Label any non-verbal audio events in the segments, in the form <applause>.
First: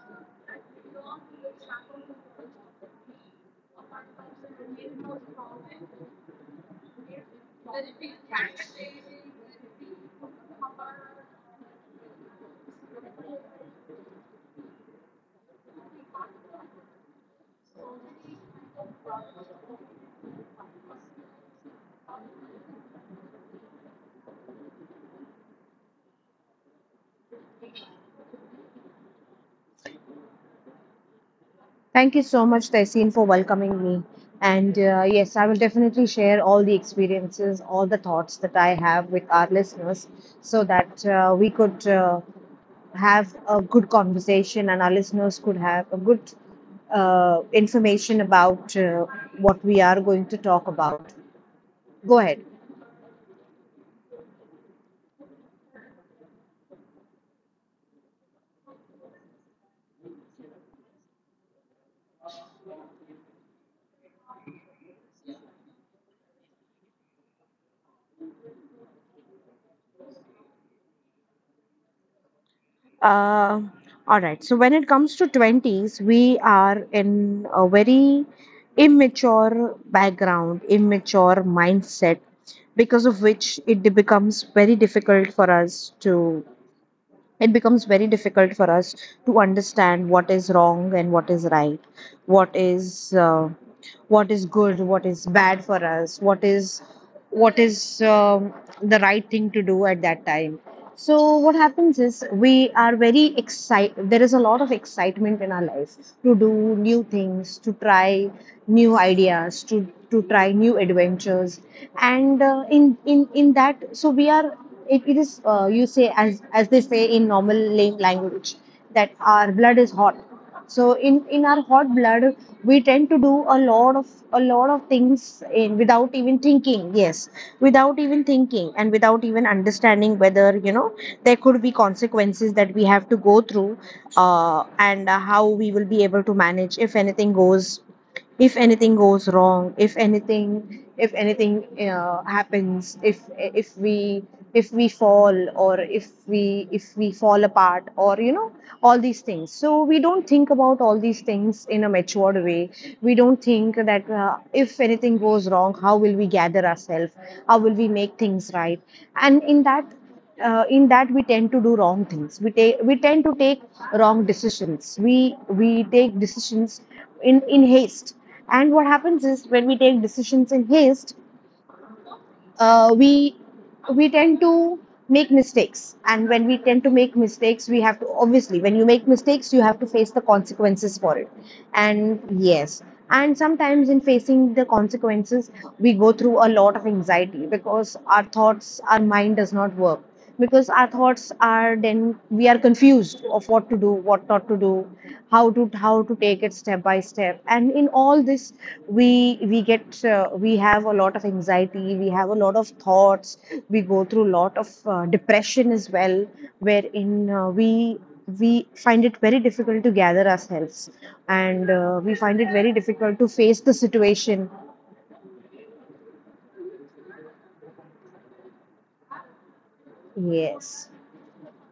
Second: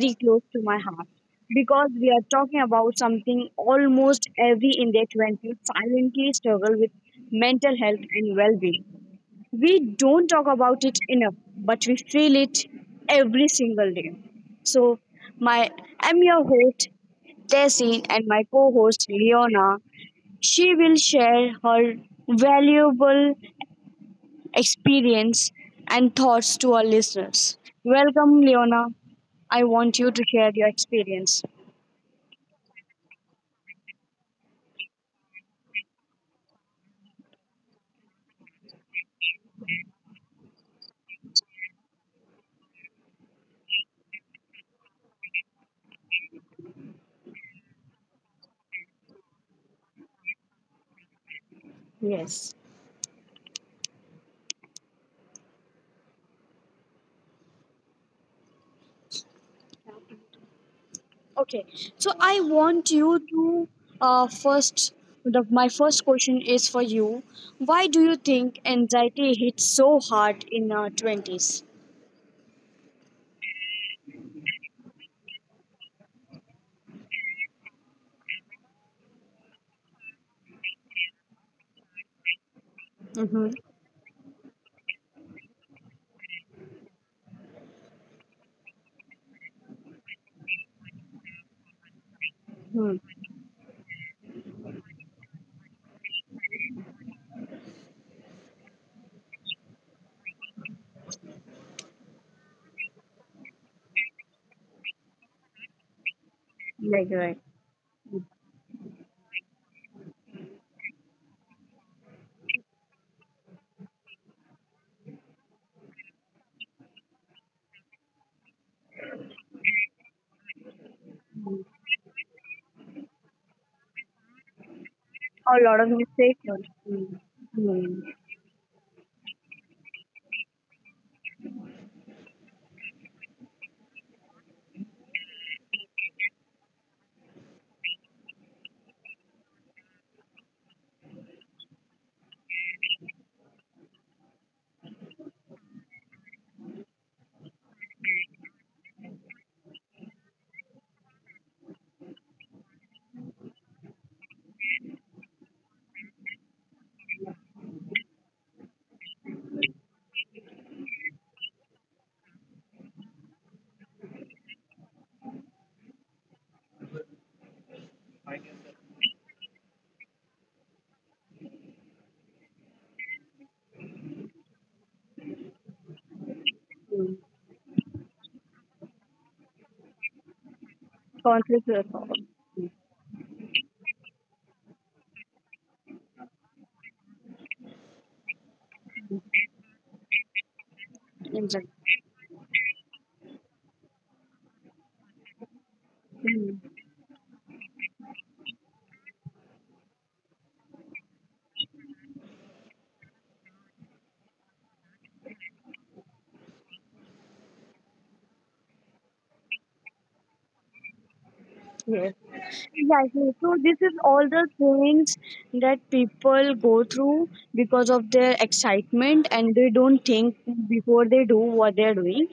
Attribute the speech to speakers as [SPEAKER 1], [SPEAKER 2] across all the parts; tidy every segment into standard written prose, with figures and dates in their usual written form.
[SPEAKER 1] very close to my heart because we are talking about something almost every in their 20s silently struggle with mental health and well being. We don't talk about it enough, but we feel it every single day. So, my I'm your host, Tessin, and my co host, Leona. She will share her valuable experience, and thoughts to our listeners. Welcome, Leona. I want you to share your experience.
[SPEAKER 2] Thank you so much, Taiseen, for welcoming me. And yes, I will definitely share all the experiences, all the thoughts that I have with our listeners so that we could have a good conversation and our listeners could have a good information about what we are going to talk about. Go ahead.
[SPEAKER 1] Yes. Okay, so I want you to first. My first question is for you. Why do you think anxiety hits so hard in our twenties?
[SPEAKER 2] Uh, all right. So when it comes to 20s, we are in a very immature background, immature mindset,
[SPEAKER 1] Mm-hmm.
[SPEAKER 2] because of which it becomes very difficult for us to understand what is wrong and what is right,
[SPEAKER 1] Hmm.
[SPEAKER 2] what is uh, what is good, what is bad for us, what is the right thing to do at that time. So what happens is we are very excited, there is a lot of excitement in our life
[SPEAKER 1] Right,
[SPEAKER 2] to do
[SPEAKER 1] right.
[SPEAKER 2] new things, to try new ideas, to try new adventures. And in that, so we are, it is, you say, as they say in normal language, that our blood is hot. So in our hot blood, we tend to do a lot of
[SPEAKER 1] A lot of
[SPEAKER 2] things,
[SPEAKER 1] mistakes.
[SPEAKER 2] without even
[SPEAKER 1] Hmm.
[SPEAKER 2] thinking. Yes,
[SPEAKER 1] Hmm.
[SPEAKER 2] without even thinking and without even understanding whether, there could be consequences that we have to go through. And how we will be able to manage if anything goes wrong, if anything, if anything happens, if we, if we fall, or if we fall apart, or all these things. So we don't think about all these things in a matured way. We don't think that, if anything goes wrong, how will we gather ourselves, how will we make things right. And in that, we tend to do wrong things, we tend to take wrong decisions. We take decisions in haste. And what happens is when we take decisions in haste, uh, we we tend to make mistakes. And when we tend to make mistakes, we have to obviously when you make mistakes you have to face the consequences
[SPEAKER 1] Conflict
[SPEAKER 2] for
[SPEAKER 1] with
[SPEAKER 2] it.
[SPEAKER 1] our.
[SPEAKER 2] And yes, and sometimes in facing the consequences, we go through a lot of anxiety because our thoughts, our mind does not work, because our thoughts
[SPEAKER 1] Anxiety.
[SPEAKER 2] are then, we are confused of what to do, what not to do, how to take it step by step. And in all this, we we get, we have a lot of anxiety, we have a lot of thoughts, we go through a lot of depression as well, wherein, we find it very difficult to gather ourselves.
[SPEAKER 1] Yes,
[SPEAKER 2] And we find it
[SPEAKER 1] exactly.
[SPEAKER 2] very
[SPEAKER 1] So this
[SPEAKER 2] difficult to
[SPEAKER 1] is
[SPEAKER 2] face
[SPEAKER 1] all
[SPEAKER 2] the
[SPEAKER 1] the
[SPEAKER 2] situation.
[SPEAKER 1] things that people go through because of their excitement, and they don't think before they do
[SPEAKER 2] Yes,
[SPEAKER 1] what they are doing,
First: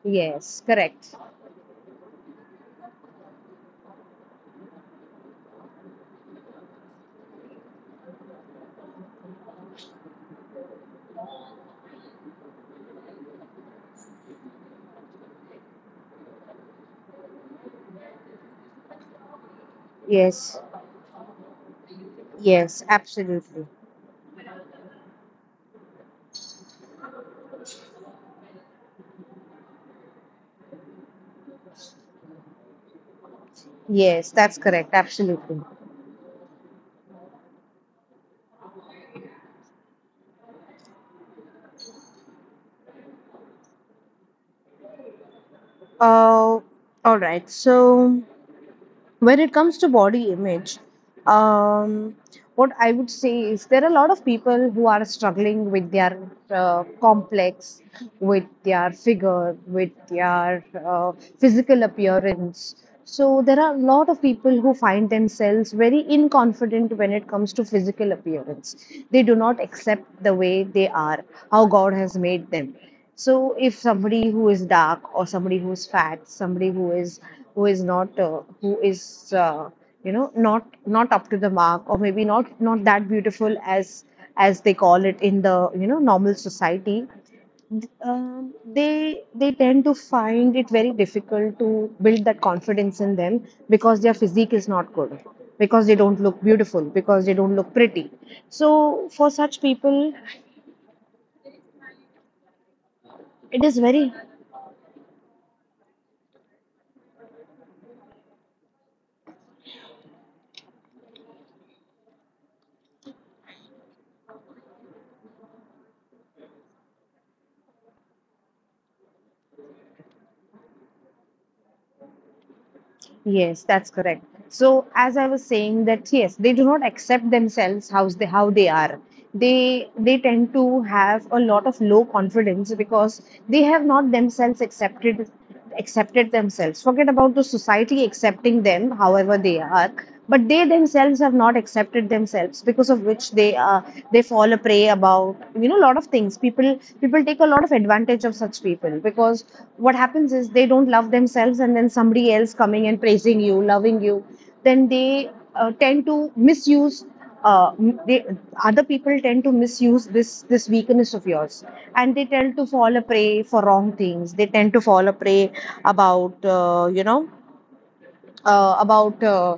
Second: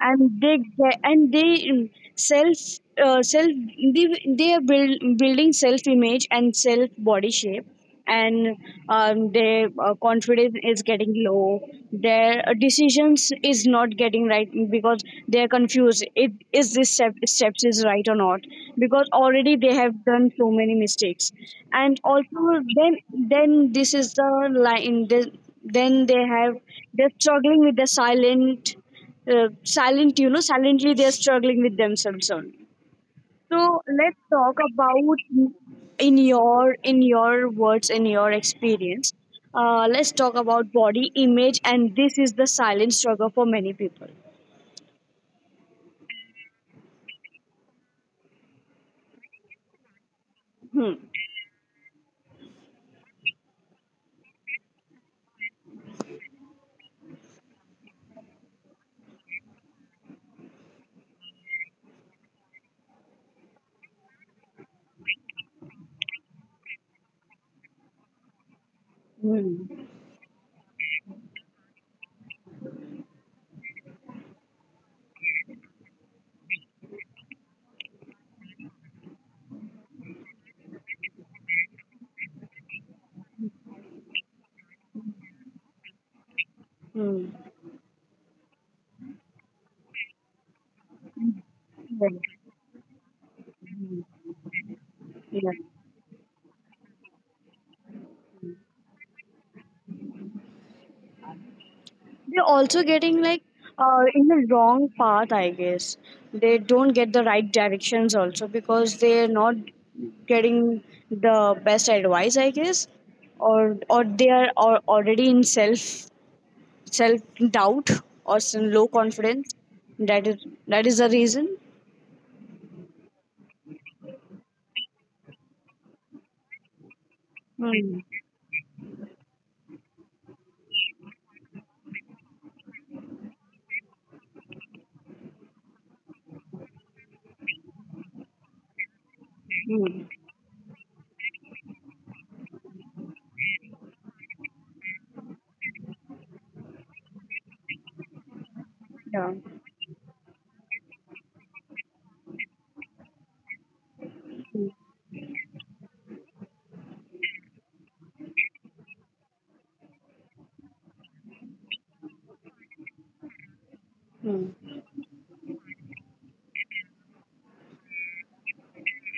[SPEAKER 2] yes, correct.
[SPEAKER 1] and they self self they are building self image and self body shape, and their confidence is getting low. Their decisions is not getting right because they're confused it is this steps is right or not because already they have done so
[SPEAKER 2] Yes,
[SPEAKER 1] many mistakes. And also
[SPEAKER 2] yes,
[SPEAKER 1] then,
[SPEAKER 2] absolutely.
[SPEAKER 1] this is the line. Then then they have they're struggling with the silently they're struggling with themselves only. So let's
[SPEAKER 2] Yes,
[SPEAKER 1] talk
[SPEAKER 2] that's correct.
[SPEAKER 1] about,
[SPEAKER 2] Absolutely.
[SPEAKER 1] in your words, in your experience. Let's talk about body image, and this is the silent struggle for many people.
[SPEAKER 2] Uh, all right. So, when it comes to
[SPEAKER 1] Hmm.
[SPEAKER 2] body image, um, what I would say is there are a lot of people who are struggling with their, complex, with their figure, with their physical appearance. So there are a lot of people who find themselves very inconfident when it comes to physical appearance.
[SPEAKER 1] Hmm.
[SPEAKER 2] They do not accept the way they are, how God has made them. So if somebody who is dark, or somebody who is fat, somebody who is not, who is not up to the mark, or maybe not that beautiful, as they call it in the, normal
[SPEAKER 1] Hmm.
[SPEAKER 2] society. They tend to find it very difficult
[SPEAKER 1] Yeah.
[SPEAKER 2] to build that confidence in them, because their physique is not good,
[SPEAKER 1] Yeah.
[SPEAKER 2] because they don't look beautiful, because they don't look pretty. So for such people,
[SPEAKER 1] They're also getting like,
[SPEAKER 2] it is
[SPEAKER 1] in
[SPEAKER 2] very.
[SPEAKER 1] the wrong path, I guess. They don't get the right directions also because they're not getting the best advice, I guess, or they are, or already in self doubt or some low confidence. That is that is the reason.
[SPEAKER 2] Yes, that's correct. So, as I was saying, that yes, they do not accept themselves,
[SPEAKER 1] Hmm.
[SPEAKER 2] how they are. They tend to have a lot of low confidence, because they have not themselves accepted themselves. Forget about the society accepting them, however they are.
[SPEAKER 1] Hmm.
[SPEAKER 2] But they themselves have not accepted themselves, because of which they fall a prey about, a lot of things. People take a lot of advantage of such people, because
[SPEAKER 1] Yeah.
[SPEAKER 2] what happens is they don't love themselves, and then somebody else coming and praising you, loving you, then they tend to misuse uh, they, other people tend to misuse this weakness of yours. And they tend to fall a prey for wrong things, they tend to
[SPEAKER 1] Hmm.
[SPEAKER 2] fall a prey about uh, you know about,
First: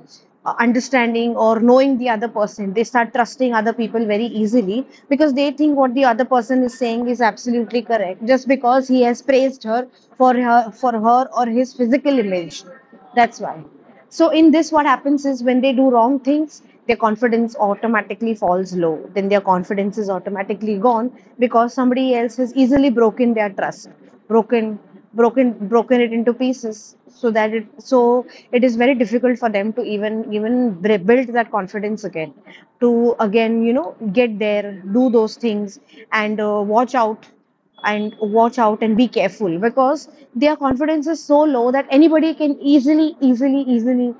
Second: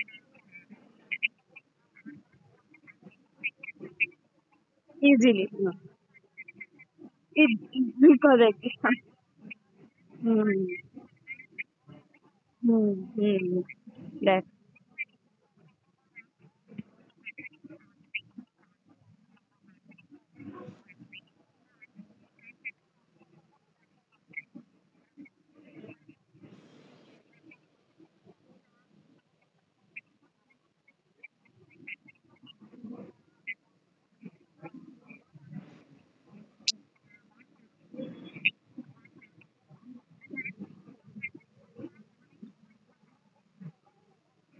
[SPEAKER 2] understanding or knowing the other person. They start trusting other people very easily,
[SPEAKER 1] Easily.
[SPEAKER 2] because they
[SPEAKER 1] Yeah.
[SPEAKER 2] think what the other person is saying is absolutely
[SPEAKER 1] It <laughs>
[SPEAKER 2] correct,
[SPEAKER 1] correct. <laughs>
[SPEAKER 2] just because he has praised her
[SPEAKER 1] Hmm.
[SPEAKER 2] for her for her or his physical image.
[SPEAKER 1] Hmm. Hmm.
[SPEAKER 2] That's why.
[SPEAKER 1] That.
[SPEAKER 2] So in this, what happens is when they do wrong things, their confidence automatically falls low. Then their confidence is automatically gone, because somebody else has easily broken their trust, broken broken it into pieces. So that it so it is very difficult for them to even build that confidence again, to again, get there, do those things. And watch out and be careful, because their confidence is so low that anybody can easily, easily, easily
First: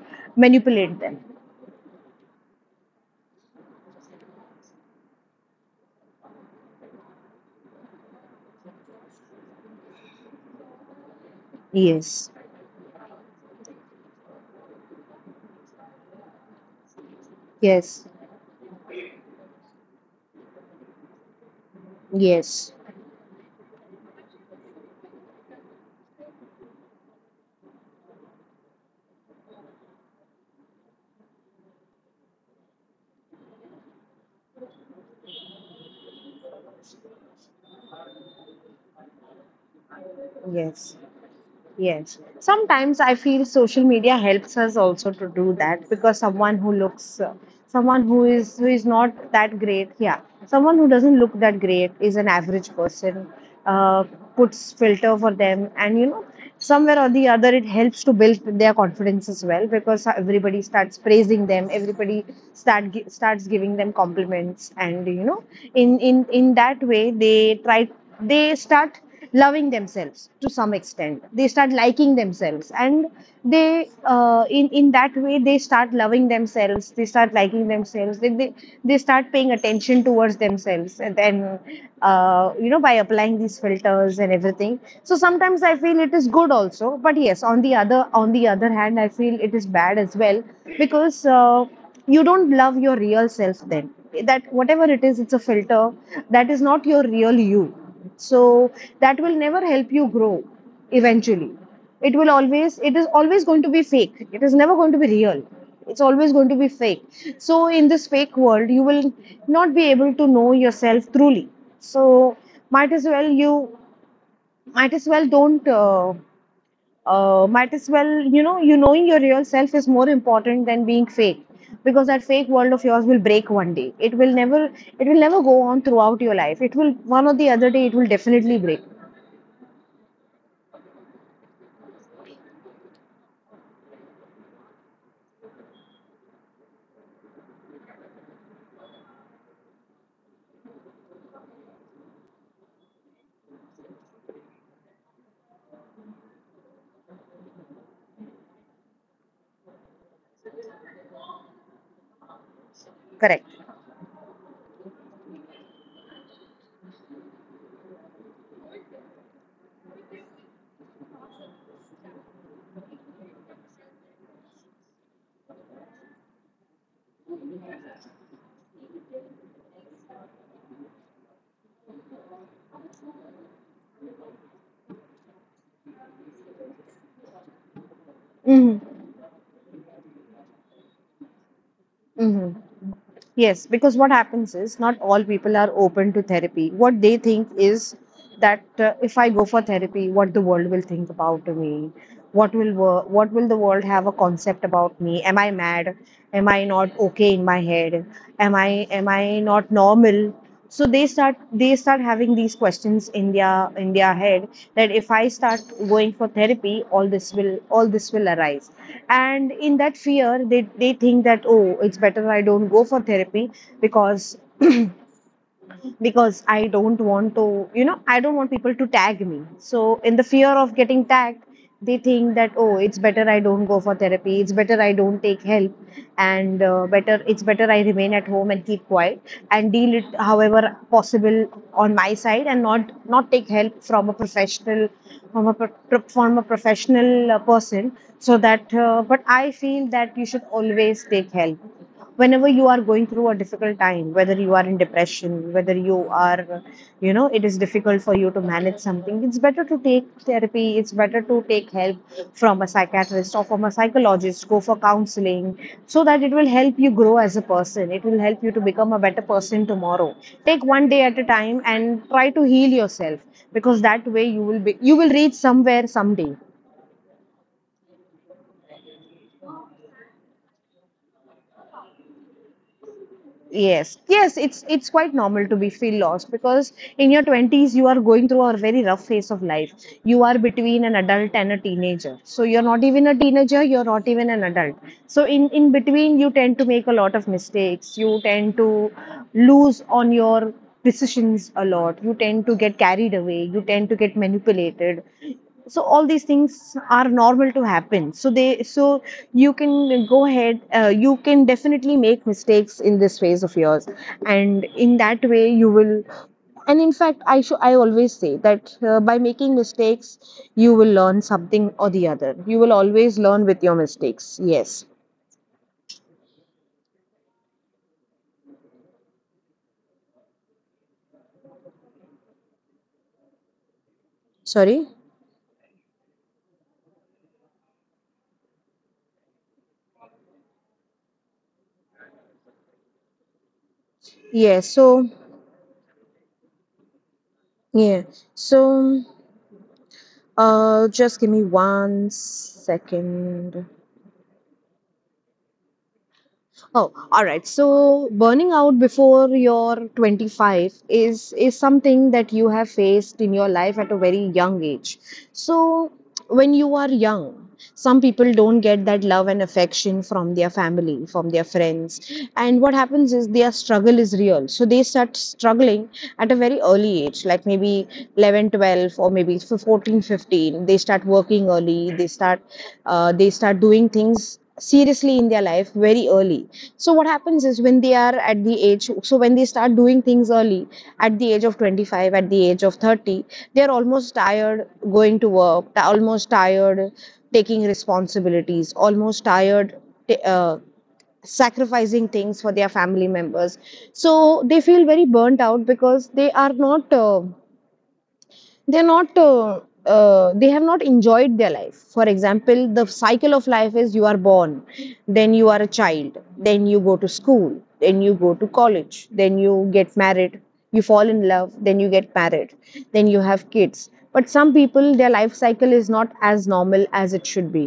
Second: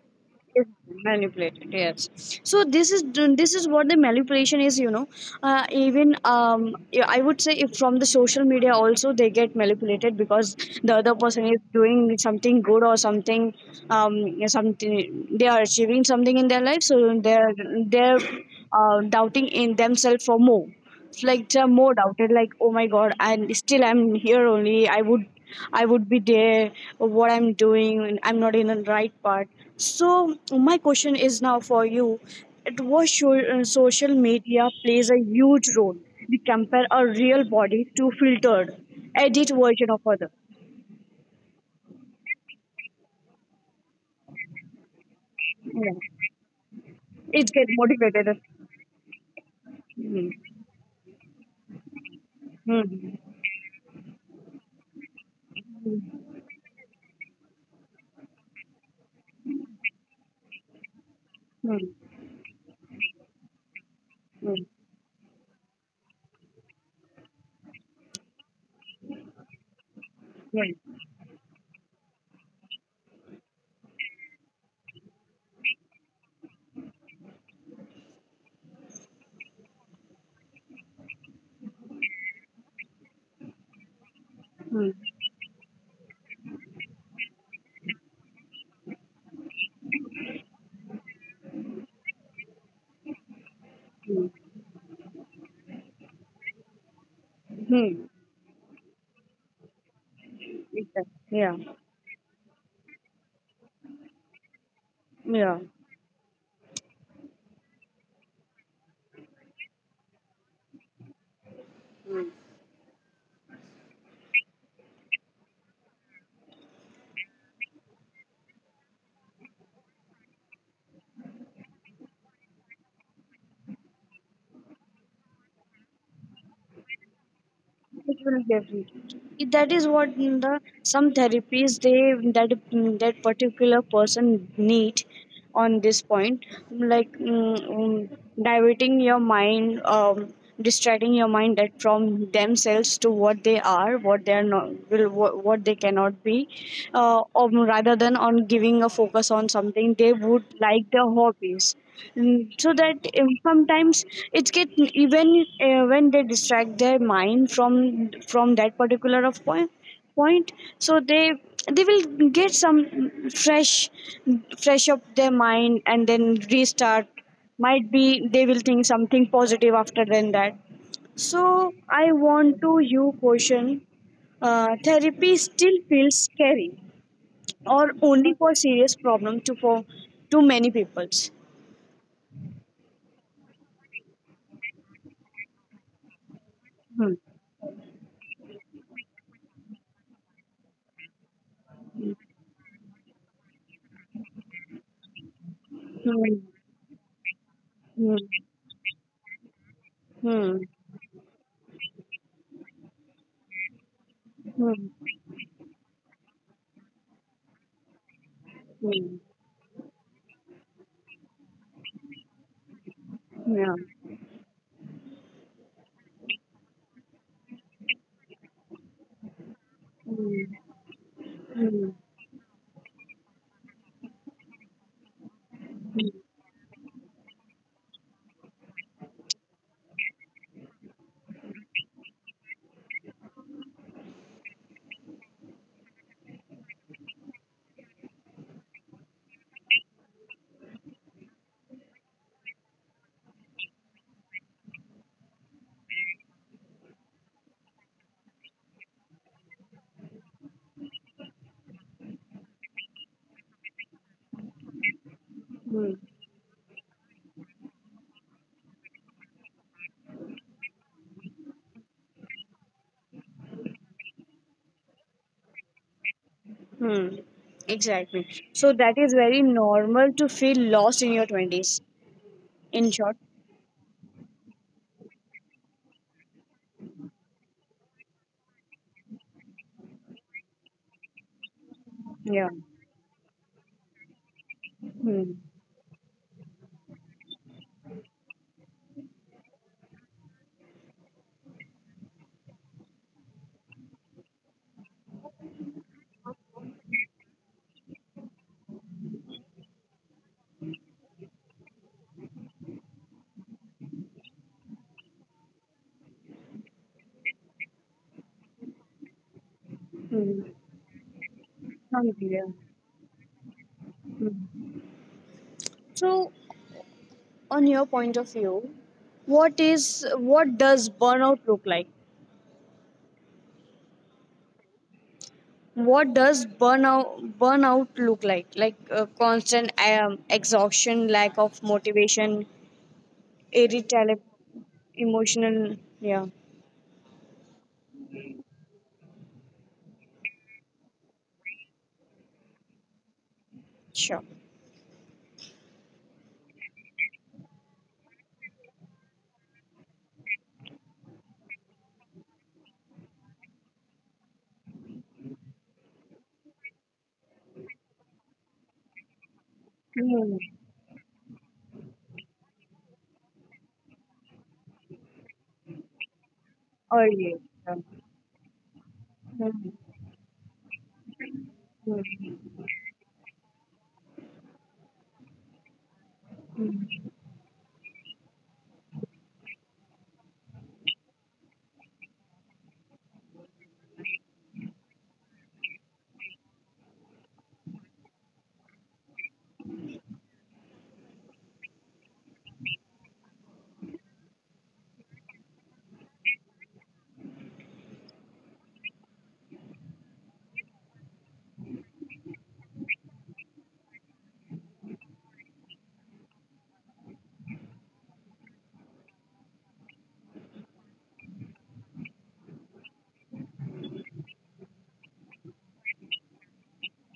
[SPEAKER 1] Yes,
[SPEAKER 2] manipulate them.
[SPEAKER 1] manipulated, yes. So this is what the manipulation is. Even yeah, I would say if from the social media also they get manipulated because the other person is
[SPEAKER 2] Yes,
[SPEAKER 1] doing something good or something, yeah, something they are achieving, something in their life, so they're
[SPEAKER 2] yes,
[SPEAKER 1] they're doubting in themselves for more. It's like the more doubted,
[SPEAKER 2] yes,
[SPEAKER 1] like, oh my God, and still I'm here only. I would be there. What I'm doing, I'm not in the right part. So my question is now for you. At what social media plays a huge role. We compare a real body to filtered edit version of other.
[SPEAKER 2] yes. Yes. Sometimes I feel social media helps us also to do that, because
[SPEAKER 1] Yeah. It
[SPEAKER 2] someone
[SPEAKER 1] get
[SPEAKER 2] who is
[SPEAKER 1] motivated.
[SPEAKER 2] not that great, yeah, someone
[SPEAKER 1] Hmm.
[SPEAKER 2] who doesn't look that great, is an average person.
[SPEAKER 1] Hmm.
[SPEAKER 2] Uh, Puts filter for them, and you know, somewhere or the other, it helps to build their confidence as well, because everybody starts praising them, everybody
[SPEAKER 1] Hmm.
[SPEAKER 2] starts giving them compliments, and you
[SPEAKER 1] Hmm.
[SPEAKER 2] know, in that way, they start loving themselves to some extent,
[SPEAKER 1] Hmm.
[SPEAKER 2] they start liking themselves. And they in that way they start loving themselves, they start liking themselves, they start paying attention towards themselves. And then, you know, by applying these filters and everything, so
[SPEAKER 1] Hmm.
[SPEAKER 2] sometimes I feel it is good also, but yes, on the other, hand, I feel it is bad as well. Because, you don't love your real self, then that
[SPEAKER 1] Hmm.
[SPEAKER 2] whatever it is, it's a filter, that is not your real you. So
[SPEAKER 1] Hmm.
[SPEAKER 2] that will never help you grow, eventually.
[SPEAKER 1] Yeah.
[SPEAKER 2] It is always going to be fake, it is never going to be real,
[SPEAKER 1] Yeah.
[SPEAKER 2] it's always going to be fake. So in this fake world, you will not be able to know yourself truly. So, might as well you might as well don't, might as well you knowing your real self is more important than being fake. Because that fake world of yours will break one day, it will never, go on throughout your life, it will one or the other day, it will definitely
[SPEAKER 1] It
[SPEAKER 2] break.
[SPEAKER 1] will give you. If that is what the some therapies they, that that particular person need on this point, like diverting your mind, distracting your mind that from themselves to what they are, what they are not will, what they cannot be, or rather than on giving a focus on something they would like, their hobbies. Mm, so
[SPEAKER 2] Correct.
[SPEAKER 1] that, sometimes it get even, when they distract their mind from that particular of point. So they will get some fresh fresh up their mind and then restart, might be they will think something positive after then that. So I want to you question, therapy still feels scary or
[SPEAKER 2] Hmm.
[SPEAKER 1] only for serious problem to for, to many peoples.
[SPEAKER 2] Hmm. Yes, because what happens is not all people are open to therapy. What they think
[SPEAKER 1] Hmm.
[SPEAKER 2] is that, if I go for therapy, what the world will think about me, what will the world have a concept about me? Am I mad? Am I
[SPEAKER 1] Hmm.
[SPEAKER 2] not okay in my head? Am I
[SPEAKER 1] Hmm.
[SPEAKER 2] am I not normal? So
[SPEAKER 1] Hmm.
[SPEAKER 2] they start having these questions in their head, that if I
[SPEAKER 1] Hmm.
[SPEAKER 2] start going for therapy, all this will arise. And
[SPEAKER 1] Hmm.
[SPEAKER 2] in that fear, they think that, oh, it's better I don't go for therapy, because
[SPEAKER 1] Yeah.
[SPEAKER 2] because I don't want to, you know, I don't want people to tag me. So, in the fear of getting tagged, they think
[SPEAKER 1] Hmm.
[SPEAKER 2] that, oh, it's better I don't go for therapy, it's better I don't take help, and better it's better I remain at home and keep quiet and deal it however possible on my side, and not take help from a professional, from a professional person, so that, but I feel that you should always take help whenever you are going through a difficult time, whether you are in depression, whether you are, it is difficult for you to manage something, it's better to take therapy, it's better to take help from a psychiatrist or from a psychologist. Go for counseling, so
[SPEAKER 1] Hmm.
[SPEAKER 2] that it will help you grow as a person, it will help you to become a better person tomorrow. Take one day at a time and try to heal yourself, because that way you will reach somewhere someday.
[SPEAKER 1] Hmm. Exactly. So that is very normal to feel lost in your 20s. In short.
[SPEAKER 2] Yes, yes, it's quite normal to be feel lost, because in your 20s you are going through a very rough phase of life. You are between an adult and a teenager. So you're
[SPEAKER 1] Yeah.
[SPEAKER 2] not even a teenager, you're not even an adult. So in
[SPEAKER 1] Hmm.
[SPEAKER 2] in between you tend to make a lot of mistakes. You tend to lose on your decisions a lot, you tend to get carried away, you tend to get manipulated, so all these things are normal to happen. So you can go ahead, you can definitely make mistakes in this phase of yours, and in that way you will and in fact I always say that by making mistakes you
[SPEAKER 1] Hmm.
[SPEAKER 2] will learn something or the other. You will
[SPEAKER 1] Something, yeah.
[SPEAKER 2] always learn with your mistakes, yes.
[SPEAKER 1] Hmm. So, on your point of view, what does burnout look like?
[SPEAKER 2] Sorry.
[SPEAKER 1] What does burnout look like? Like, constant, exhaustion, lack of motivation,
[SPEAKER 2] Yes.
[SPEAKER 1] irritability, emotional, yeah.
[SPEAKER 2] Yeah so just give me 1 second.
[SPEAKER 1] Sure.
[SPEAKER 2] Oh, all right. So burning out before you're 25 is something that you have faced in your life at a very young age. So when you are young, some people don't get that love and affection from their
[SPEAKER 1] Hmm.
[SPEAKER 2] family, from their friends. And what happens is their struggle is real. So they start struggling at a very early age, like maybe
[SPEAKER 1] Earlier, yeah.
[SPEAKER 2] 11, 12, or maybe 14,
[SPEAKER 1] Hmm.
[SPEAKER 2] 15. They start working early,
[SPEAKER 1] Hmm.
[SPEAKER 2] they start doing things seriously in their life very early. So what happens is when they are at the age, so when they start doing things early, at the age of 25, at the age of 30, they are almost tired going to work, almost tired taking responsibilities, almost tired, uh, sacrificing things for their family members. So they feel very burnt out because they are not they're not they have not enjoyed their life. For example, the cycle of life is you are born, then you are a child, then you go to school, then you go to college, then you get married, you fall in love, then you get married, then you have kids. But some people, their life cycle is not as normal as it should be.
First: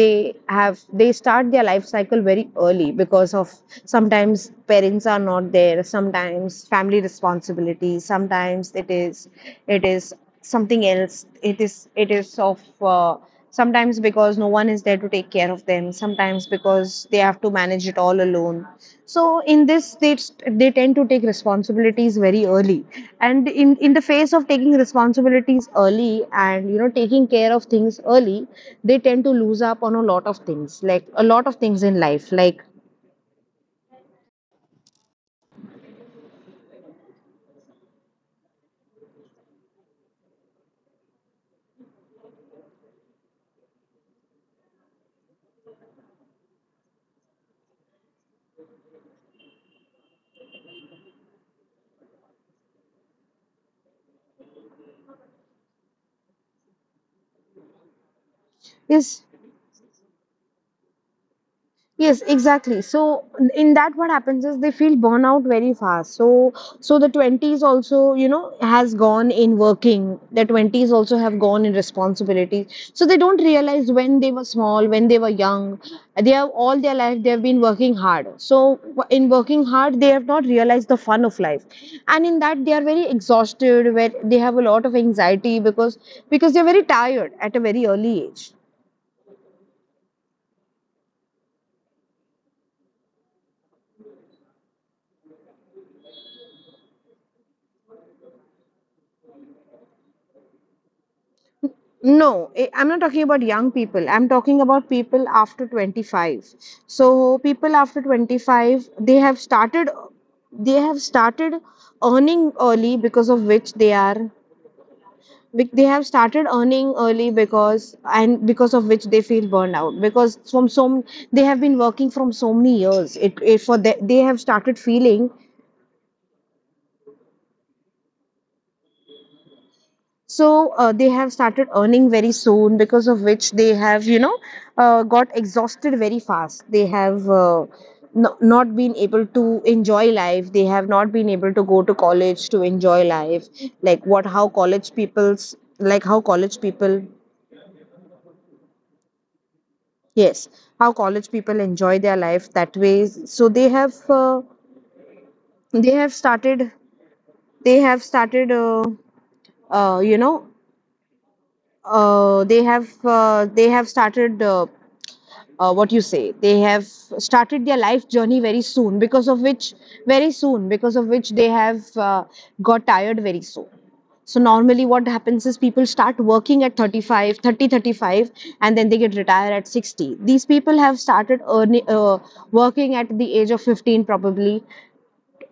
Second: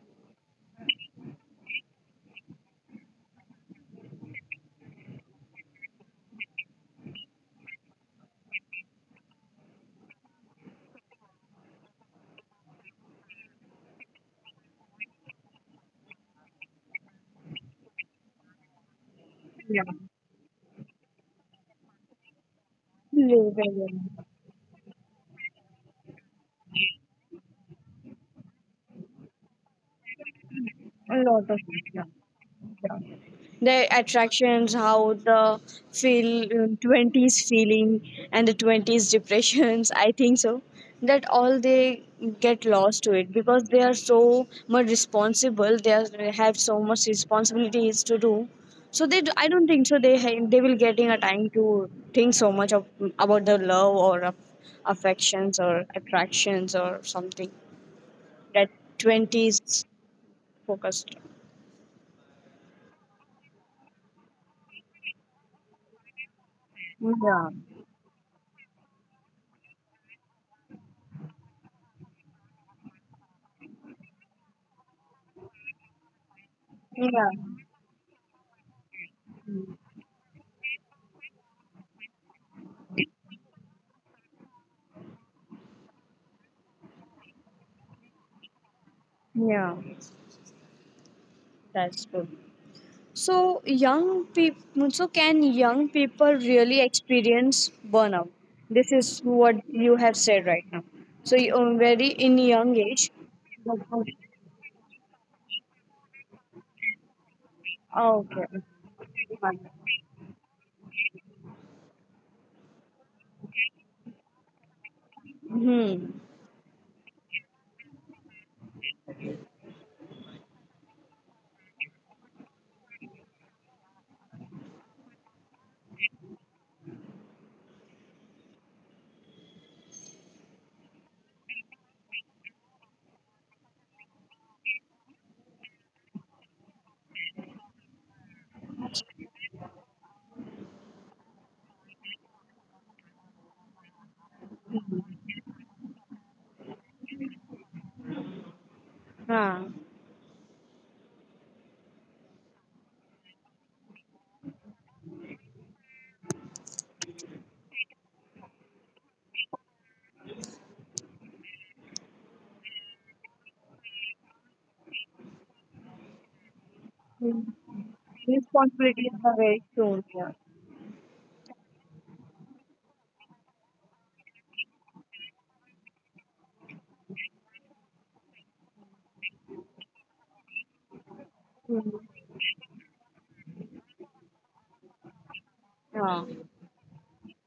[SPEAKER 2] They have they start their life cycle very early because of, sometimes parents are not there, sometimes family responsibility, sometimes it is something else, it is of sometimes because no one is there to take care of them, sometimes because they have to manage it all alone. So in this they tend to take responsibilities very early, and
[SPEAKER 1] Later,
[SPEAKER 2] in the
[SPEAKER 1] yeah.
[SPEAKER 2] face of taking responsibilities early and, you know, taking care of things early, they tend to lose up on a lot of things, like
[SPEAKER 1] A
[SPEAKER 2] a
[SPEAKER 1] lot
[SPEAKER 2] lot of
[SPEAKER 1] of
[SPEAKER 2] things
[SPEAKER 1] it,
[SPEAKER 2] in
[SPEAKER 1] yeah.
[SPEAKER 2] life, like
[SPEAKER 1] The attractions, how the feel 20s feeling, and the 20s depressions, <laughs> I think so that all they get lost to it because they are so much responsible, they have so much responsibilities to do. So they do, I don't think so. They they will getting a time to think so much of, about the love, or of affections or attractions or something, that
[SPEAKER 2] is.
[SPEAKER 1] 20s focused.
[SPEAKER 2] Yes, exactly. So in that, what happens is they feel burnout very fast. So
[SPEAKER 1] Yeah,
[SPEAKER 2] so the 20s also, you know, has gone in working. The 20s also have gone in responsibilities. So they don't realize, when they were small, when they were young, they have
[SPEAKER 1] yeah.
[SPEAKER 2] all their life they have been working hard. So in working hard, they have not realized the fun of life, and in that they are very exhausted, where they have a lot of anxiety because they are very tired at a very
[SPEAKER 1] Yeah,
[SPEAKER 2] early age.
[SPEAKER 1] that's good. So young people, can young people really experience burnout? This is what you have said right now. So you are very in young age. Okay.
[SPEAKER 2] No, I'm not talking about young people. I'm talking about people after 25. So people after 25, they have started earning early, because of which they are,
[SPEAKER 1] Hmm.
[SPEAKER 2] they have started earning early because, and because of which they feel burned out because from they have been working from so many years. They have started feeling. So they have started earning very soon, because of which they have, you know, got exhausted very fast. They have no, not been able to enjoy life. They have not been able to go to college to enjoy life. Like what, how college people's, like how college people,
[SPEAKER 1] Huh.
[SPEAKER 2] yes, how college people enjoy their life that way. So they have started, they have started, you know, they have started. What you say they have
[SPEAKER 1] Responsibilities are very
[SPEAKER 2] started their
[SPEAKER 1] soon.
[SPEAKER 2] life
[SPEAKER 1] Yeah.
[SPEAKER 2] journey very soon, because of which, very soon, because of which they have got tired very soon. So normally what happens is people start working at 35, and then they get retired at 60. These people have started earning, working at the age of 15
[SPEAKER 1] Huh.
[SPEAKER 2] probably,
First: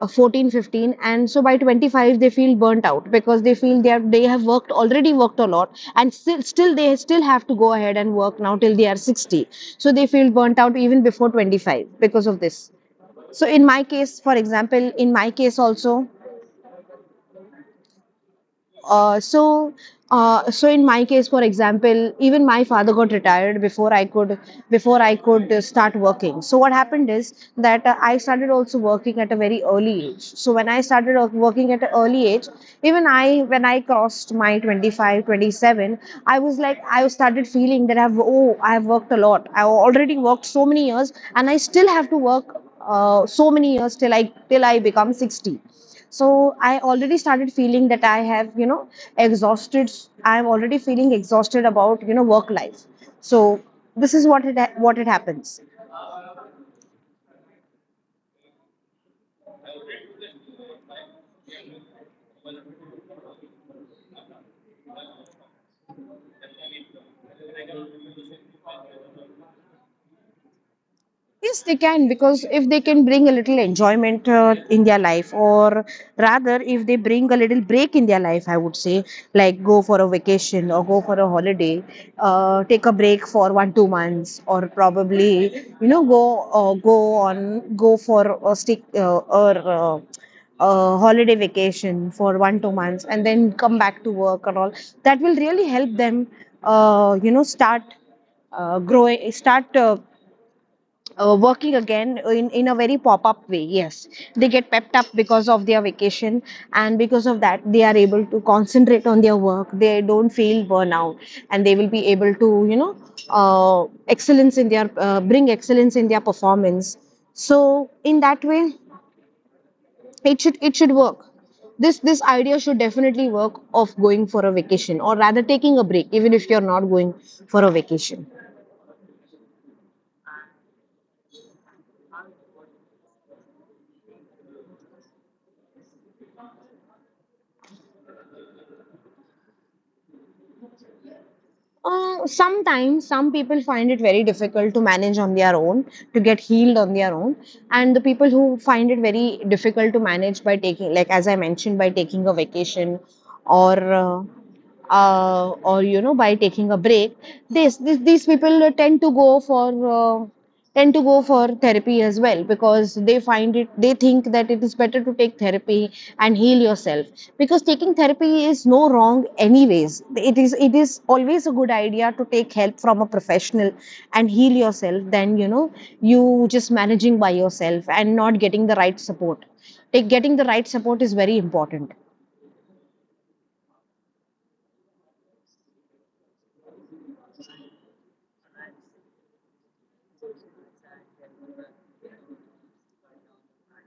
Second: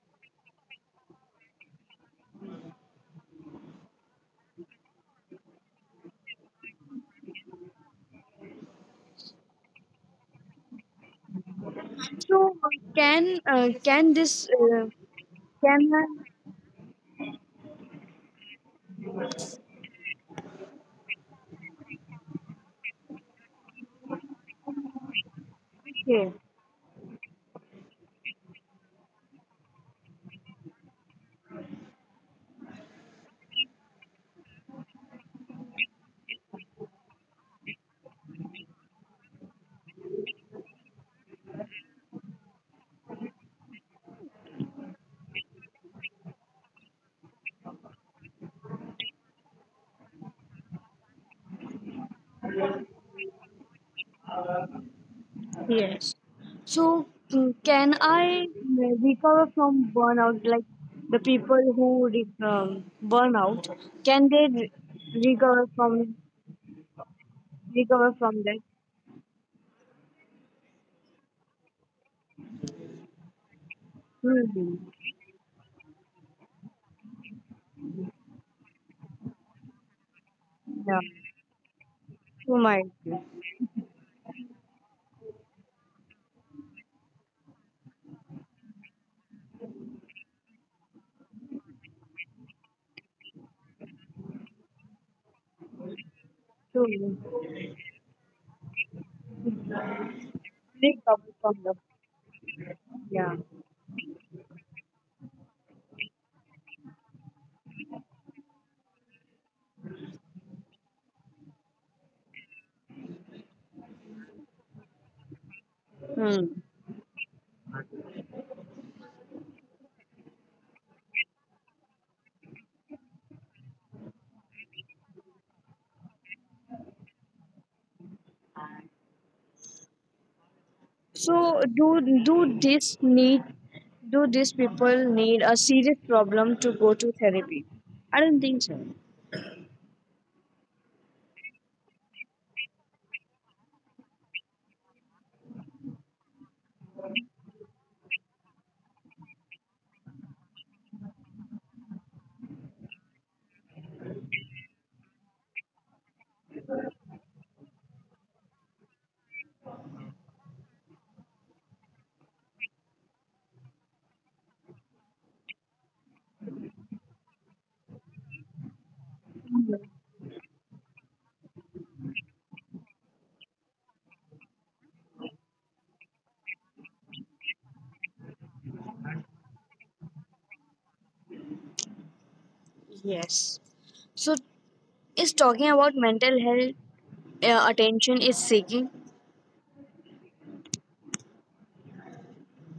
[SPEAKER 2] 14, 15, and so by 25 they feel burnt out because they feel they are they have worked already worked a lot, and still still they still have to go ahead and work now till they are 60. So they feel burnt out even before 25 because
[SPEAKER 1] So
[SPEAKER 2] of this.
[SPEAKER 1] can,
[SPEAKER 2] So in my
[SPEAKER 1] can
[SPEAKER 2] case
[SPEAKER 1] this,
[SPEAKER 2] for example in my
[SPEAKER 1] can
[SPEAKER 2] case also so, So in my case, for example, even my father got retired before I could,
[SPEAKER 1] okay.
[SPEAKER 2] start working. So what happened is that I started also working at a very early age. So when I started working at an early age, even I, when I crossed my 25, 27, I was like, I started feeling that I've, oh, I have worked a lot. I already worked so many years, and I still have to work so many years till I become 60. So I already started feeling that I have, you know, exhausted. I'm already feeling exhausted about, you know, work life. So this is what it happens.
[SPEAKER 1] Yes. So, mm, can I recover from burnout? Like, the people who burn out, can they recover from recover from that?
[SPEAKER 2] Yes, they can, because if they can bring a little
[SPEAKER 1] Hmm.
[SPEAKER 2] enjoyment in their life, or rather, if they bring a little break in their life, I would say, like go for a vacation or
[SPEAKER 1] Yeah.
[SPEAKER 2] go for a holiday,
[SPEAKER 1] Too much.
[SPEAKER 2] take a break for 1 2 months, or probably, you know, go go on go for a stick or a holiday vacation for 1 2 months, and then come back to work and all. That will really help them, you
[SPEAKER 1] Too
[SPEAKER 2] know, start
[SPEAKER 1] much.
[SPEAKER 2] growing, start.
[SPEAKER 1] Recover
[SPEAKER 2] Working
[SPEAKER 1] from
[SPEAKER 2] again
[SPEAKER 1] the.
[SPEAKER 2] in a very pop up way.
[SPEAKER 1] Yeah.
[SPEAKER 2] Yes, they get pepped up because of their vacation, and because of that, they are able to concentrate on their work. They don't feel burnout, and they will be able to, you know, excellence in their bring excellence in their
[SPEAKER 1] Hmm.
[SPEAKER 2] performance. So in that way, it should work. This idea should definitely work of going for a vacation, or rather taking a break, even if you're not going for a vacation.
[SPEAKER 1] So, do this need? Do these people need a serious problem to go to therapy? I don't think so.
[SPEAKER 2] Sometimes some people find it very difficult to manage on their own, to get healed on their own. And the people who find it very difficult to manage by taking, like as I mentioned, by taking a vacation, or uh, or you know by taking a break, this these people tend to go for tend to go for therapy as well, because they find it, they think that it is better to take therapy and heal yourself, because taking therapy is no wrong, anyways it is, it is always a good idea to take help from a professional and heal yourself than, you know, you just managing by yourself and not getting the right support. Take Getting the right support is very important.
[SPEAKER 1] Yes. So, is talking about mental health attention is seeking.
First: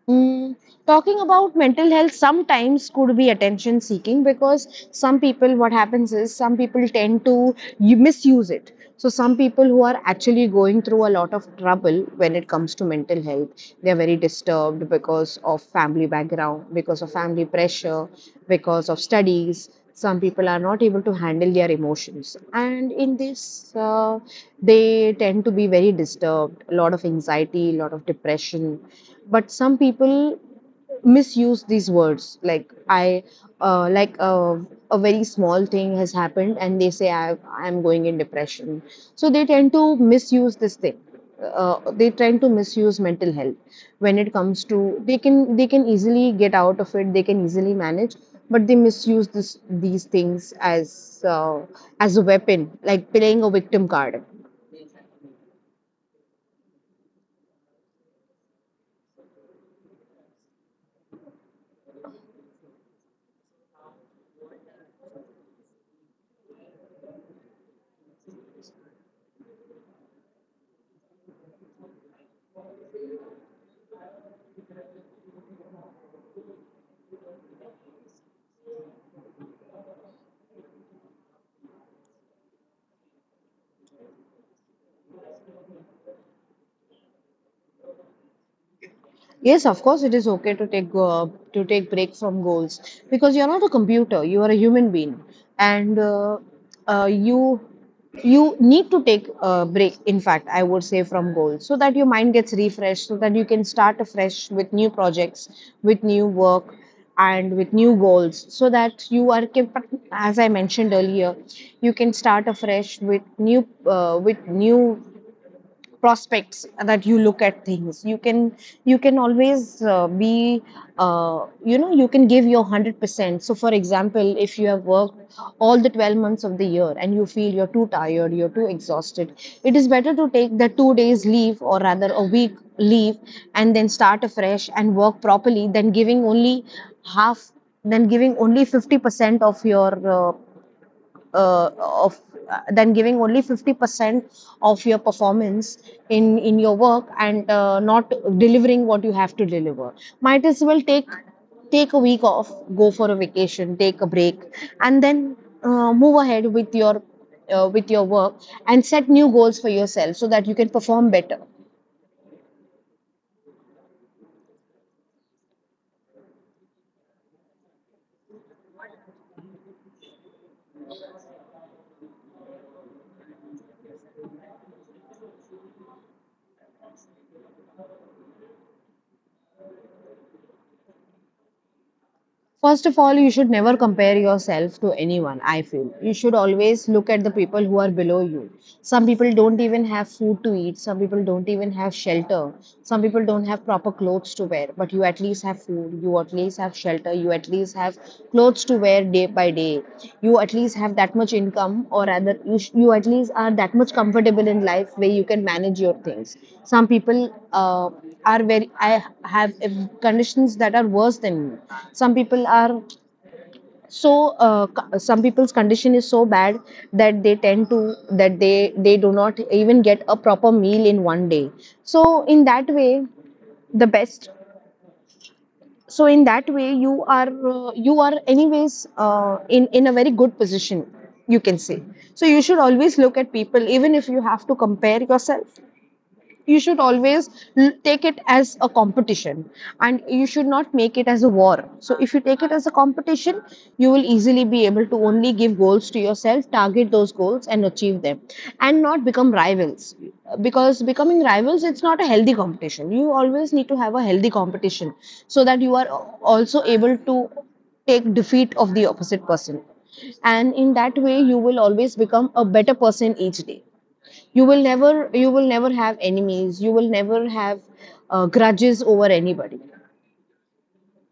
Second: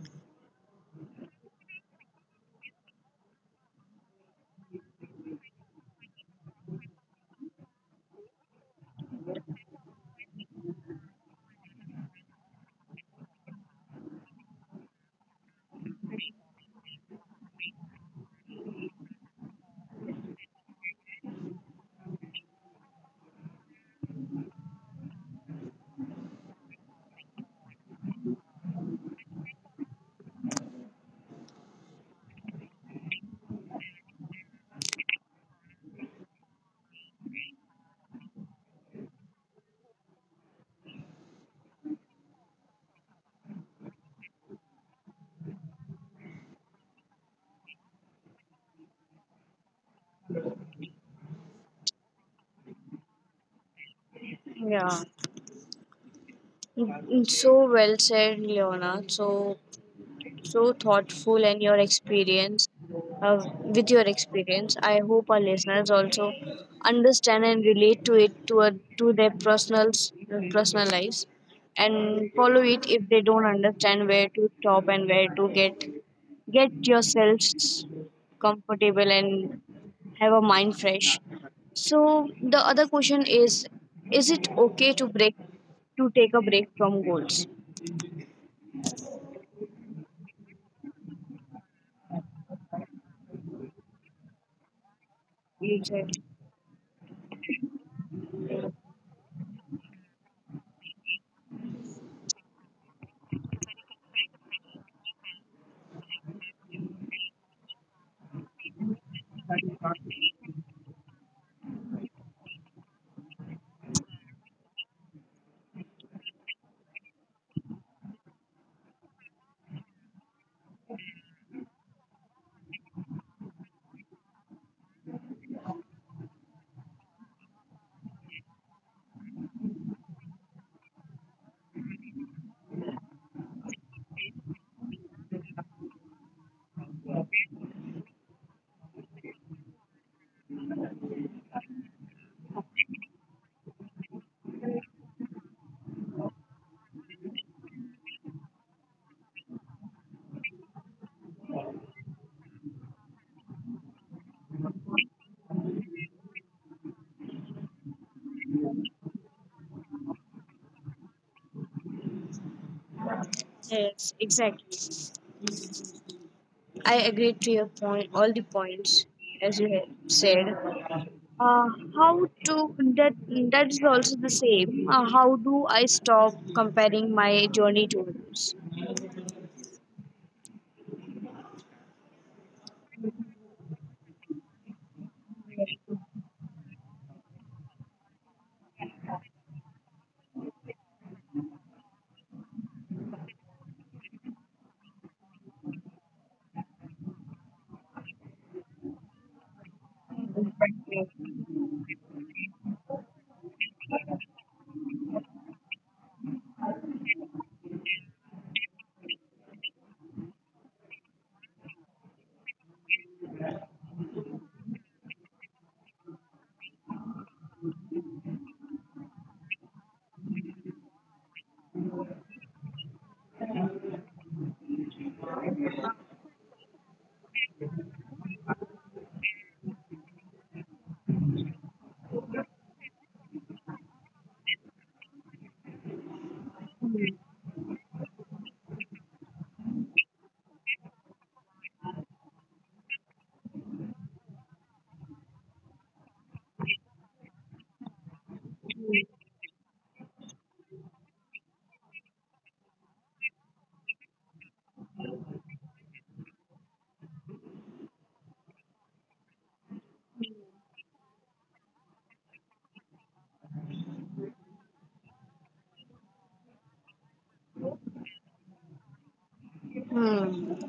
[SPEAKER 2] Mm, talking about mental health sometimes could be attention seeking, because some people, what happens is, some people tend to you misuse it. So some people who are actually going through a lot of trouble when it comes to mental health, they are very disturbed because of family background, because of family pressure, because of studies. Some people are not able to handle their emotions, and in this they tend to be very disturbed, a lot of anxiety, a lot of depression. But some people misuse these words, like a very small thing has happened and they say I'm going in depression. So they tend to misuse this thing. They tend to misuse mental health when it comes to, they can easily get out of it, they can easily manage, but they misuse this these things as, uh, as a weapon, like playing a victim card.
[SPEAKER 1] Yeah. Mm, so well said, Leona. So thoughtful, and your experience uh, with your experience I hope our listeners also understand and relate to it, to their personal lives and follow it if they don't understand where to stop and where to get yourselves comfortable and have a mind fresh. So the other question is it okay to take a break from goals?
[SPEAKER 2] Yes, of course, it is okay to take break from goals, because you're not a computer. You are a human being,
[SPEAKER 1] You said,
[SPEAKER 2] and uh, you you need to take a break. In fact, I would say from goals, so that your mind gets refreshed, so that you can start afresh with new projects, with new work, and with new goals. So that as I mentioned earlier, you can start afresh with new prospects that you look at things you can always be uh, you can give your 100%. So, for example, if you have worked all the 12 months of the year and you feel you're too tired, you're too exhausted, it is better to take the 2 days leave or rather a week leave and then start afresh and work properly than giving only half, than giving only 50% of your uh, of than giving only 50% of your performance in your work and not delivering what you have to deliver. Might as well take a week off, go for a vacation, take a break, and then move ahead with your work and set new goals for yourself so that you can perform better.
[SPEAKER 1] yes, exactly. I agree to your point, all the points, as you have said. Uh, how to that, that is also the same. How do I stop comparing my journey to others?
[SPEAKER 2] First of all, you should never compare yourself to anyone, I feel. You should always look at the people who are below you. Some people don't even have food to eat, some people don't even have shelter, some people don't have proper clothes to wear, but you at least have food, you at least have shelter, you at least have clothes to wear day by day. You at least have that much income, or rather you at least are that much comfortable in life where you can manage your things. Some people uh, are very I have conditions that are worse than me. some people are so some people's condition is so bad that they tend to that they do not even get a proper meal in one day. So in that way the best you are, you are anyways in a very good position, you can say. So you should always look at people. Even if you have to compare yourself, you should always take it as a competition, and you should not make it as a war. So if you take it as a competition, you will easily be able to only give goals to yourself, target those goals and achieve them, and not become rivals, because becoming rivals, it's not a healthy competition. You always need to have a healthy competition so that you are also able to take defeat of the opposite person, and in that way you will always become a better person each day. You will never, you will never have enemies, you will never have grudges over anybody.
[SPEAKER 1] Hmm.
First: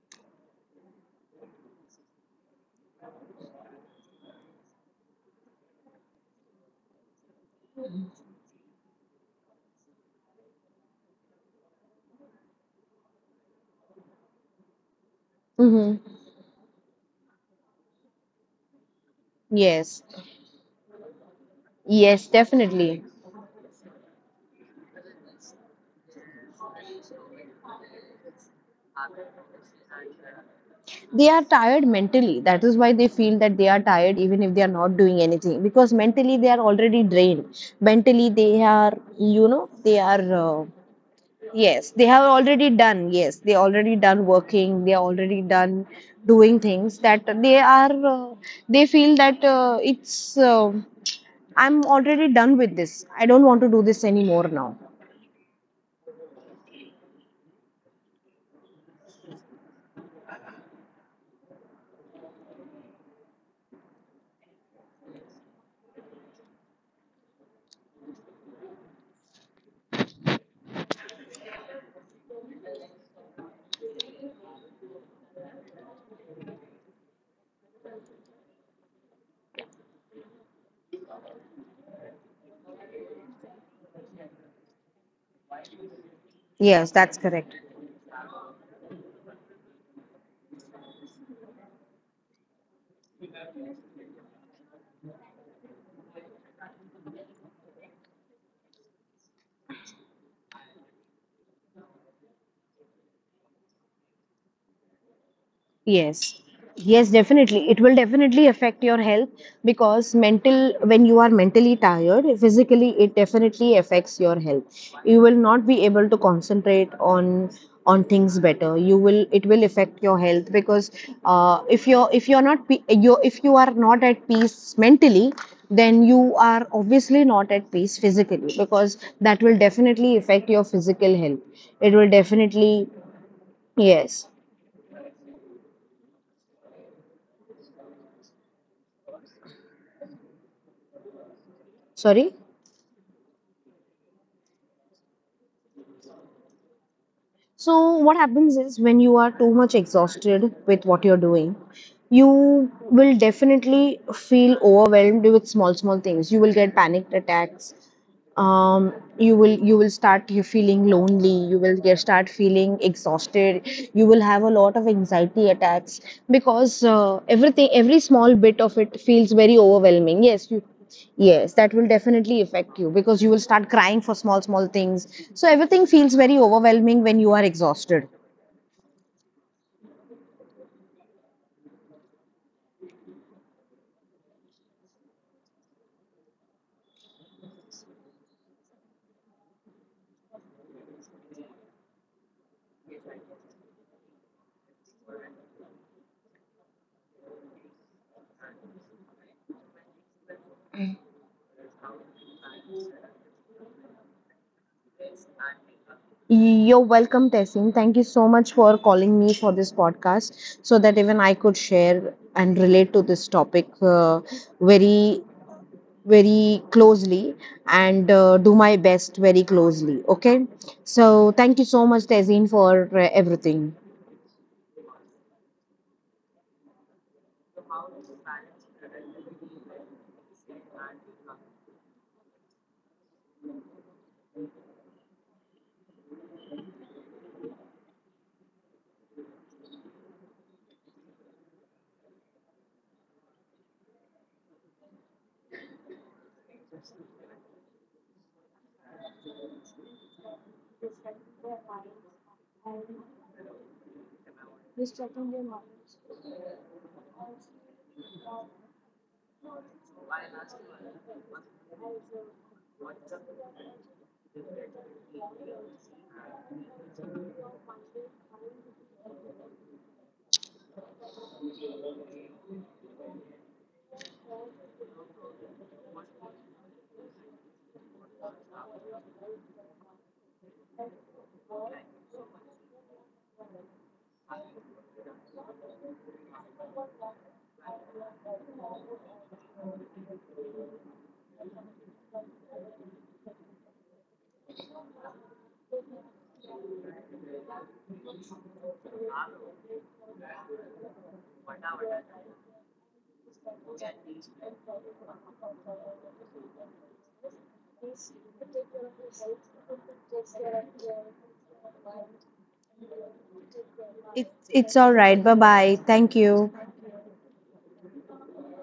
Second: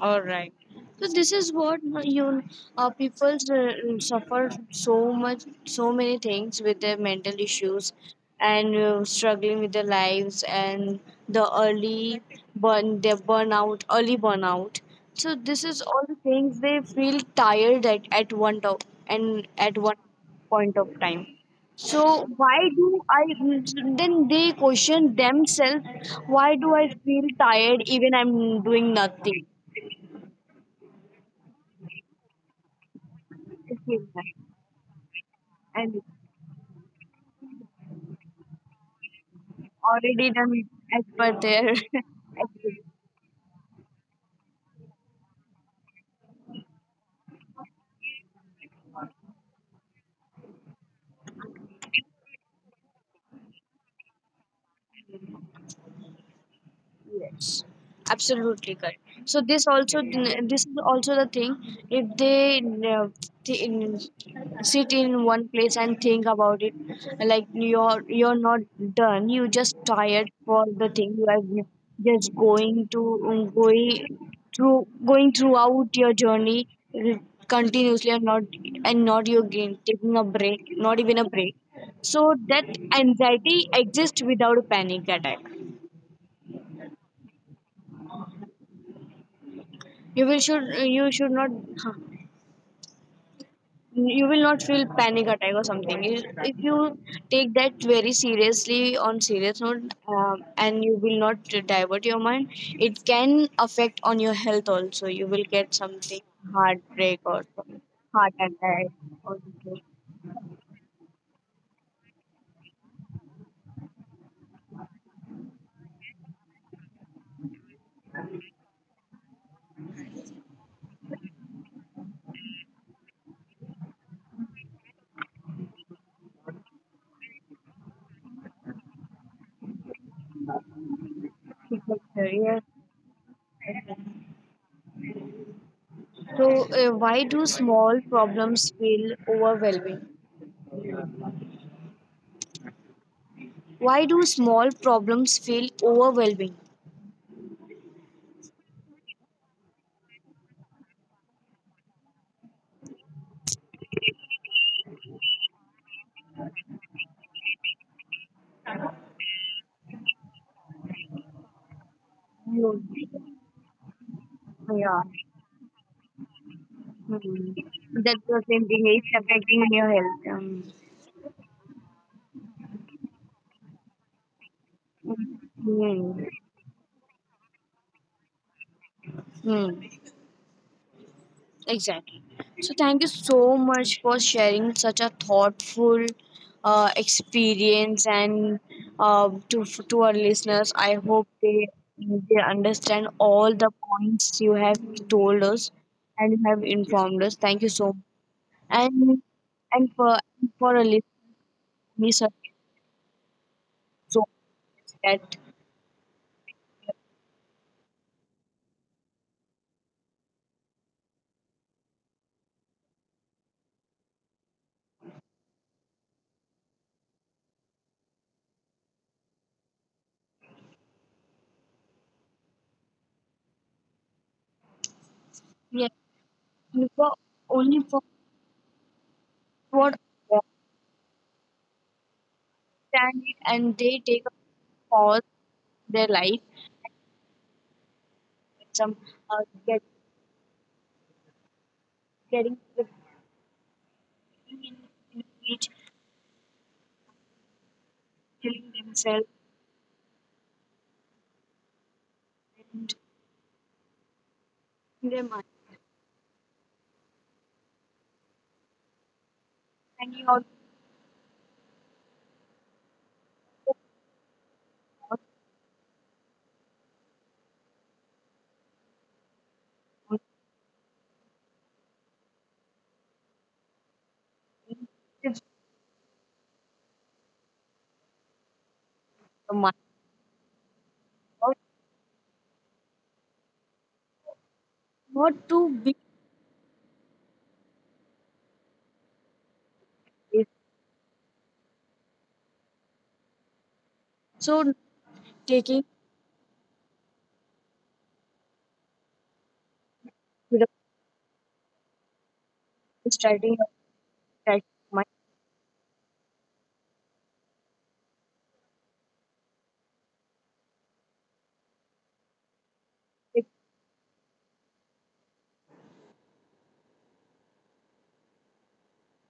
[SPEAKER 1] All right. So this is what, you, people suffer so much, so many things with their mental issues, and struggling with their lives, and the their burnout, early burnout. So this is
[SPEAKER 2] Mm-hmm.
[SPEAKER 1] all the things they feel tired at, one top, and at one
[SPEAKER 2] Yes.
[SPEAKER 1] point of time.
[SPEAKER 2] Yes,
[SPEAKER 1] So why
[SPEAKER 2] definitely.
[SPEAKER 1] do I then, they question themselves? Why do I feel tired even I'm doing nothing?
[SPEAKER 2] They are tired mentally, that is why they feel that they are
[SPEAKER 1] It feels
[SPEAKER 2] tired
[SPEAKER 1] like,
[SPEAKER 2] even if they are not doing anything, because
[SPEAKER 1] and it's
[SPEAKER 2] mentally they are already drained. Mentally, they are, you know, they are,
[SPEAKER 1] already done as per their.
[SPEAKER 2] yes, they have
[SPEAKER 1] <laughs>
[SPEAKER 2] already done. Yes, they already done working, they are already done doing things that they are they feel that it's I'm already done with this. I don't want to do this anymore now.
[SPEAKER 1] Yes, absolutely correct. This is also the thing. If they, uh, th- in, sit in one place and think about it, like you're not done. You just tired for the thing you are just going throughout your journey continuously, and not you again taking a break, not even a break. So that anxiety exists without a panic attack.
[SPEAKER 2] Yes, that's correct.
[SPEAKER 1] you will should you should not, huh, you will not feel panic attack or something. If you take that very seriously, on serious note, and you will not divert your mind, it can affect on your health also, you will get something,
[SPEAKER 2] Yes,
[SPEAKER 1] heartbreak or
[SPEAKER 2] yes,
[SPEAKER 1] some
[SPEAKER 2] definitely.
[SPEAKER 1] heart
[SPEAKER 2] It will
[SPEAKER 1] attack
[SPEAKER 2] definitely
[SPEAKER 1] or
[SPEAKER 2] affect your health because mental, when you are mentally tired, physically, it definitely affects your health. You will not be able to concentrate on things better. You will, it will affect your health because if you're not pe- you if you are not at peace mentally, then you are obviously not at peace physically, because that will definitely affect your physical health. It will
[SPEAKER 1] something, yes.
[SPEAKER 2] definitely, yes.
[SPEAKER 1] So,
[SPEAKER 2] Sorry.
[SPEAKER 1] why do small problems feel overwhelming?
[SPEAKER 2] So, what happens is when you are too much exhausted with what you're doing, you will definitely feel overwhelmed with small, small things. You will get panicked attacks. You will, you will start you feeling lonely, you will get start
[SPEAKER 1] You-
[SPEAKER 2] feeling exhausted, you will have a
[SPEAKER 1] yeah.
[SPEAKER 2] lot of anxiety attacks, because
[SPEAKER 1] Mm.
[SPEAKER 2] everything,
[SPEAKER 1] That's the
[SPEAKER 2] every
[SPEAKER 1] same
[SPEAKER 2] small
[SPEAKER 1] thing.
[SPEAKER 2] bit
[SPEAKER 1] It's
[SPEAKER 2] of it
[SPEAKER 1] affecting
[SPEAKER 2] feels
[SPEAKER 1] your
[SPEAKER 2] very
[SPEAKER 1] health.
[SPEAKER 2] overwhelming. Yes, you. Yes, that will definitely affect you because you will start crying for small, small things. So
[SPEAKER 1] Mm.
[SPEAKER 2] everything feels very overwhelming when you are exhausted.
[SPEAKER 1] Hmm, exactly. So thank you so much for sharing such a thoughtful experience and to our listeners. I hope they understand all the points you have told us and you have informed us. Thank you so much. And and for a listener, so much that,
[SPEAKER 2] You're welcome, Tessin. Thank you so much for calling me for this podcast so that even I could share and relate to this topic, very very closely, and do my best very closely. Okay. So thank you so much, Tezin, for everything.
[SPEAKER 1] yeah, for, only for what understand it, and they take a pause in their life. Some uh, get, getting the being, in, in each, killing themselves and their mind,
[SPEAKER 2] It's
[SPEAKER 1] and you also the mind out, not to be it. So taking to the studying of that mind.
[SPEAKER 2] it's all right. Bye bye. Thank you.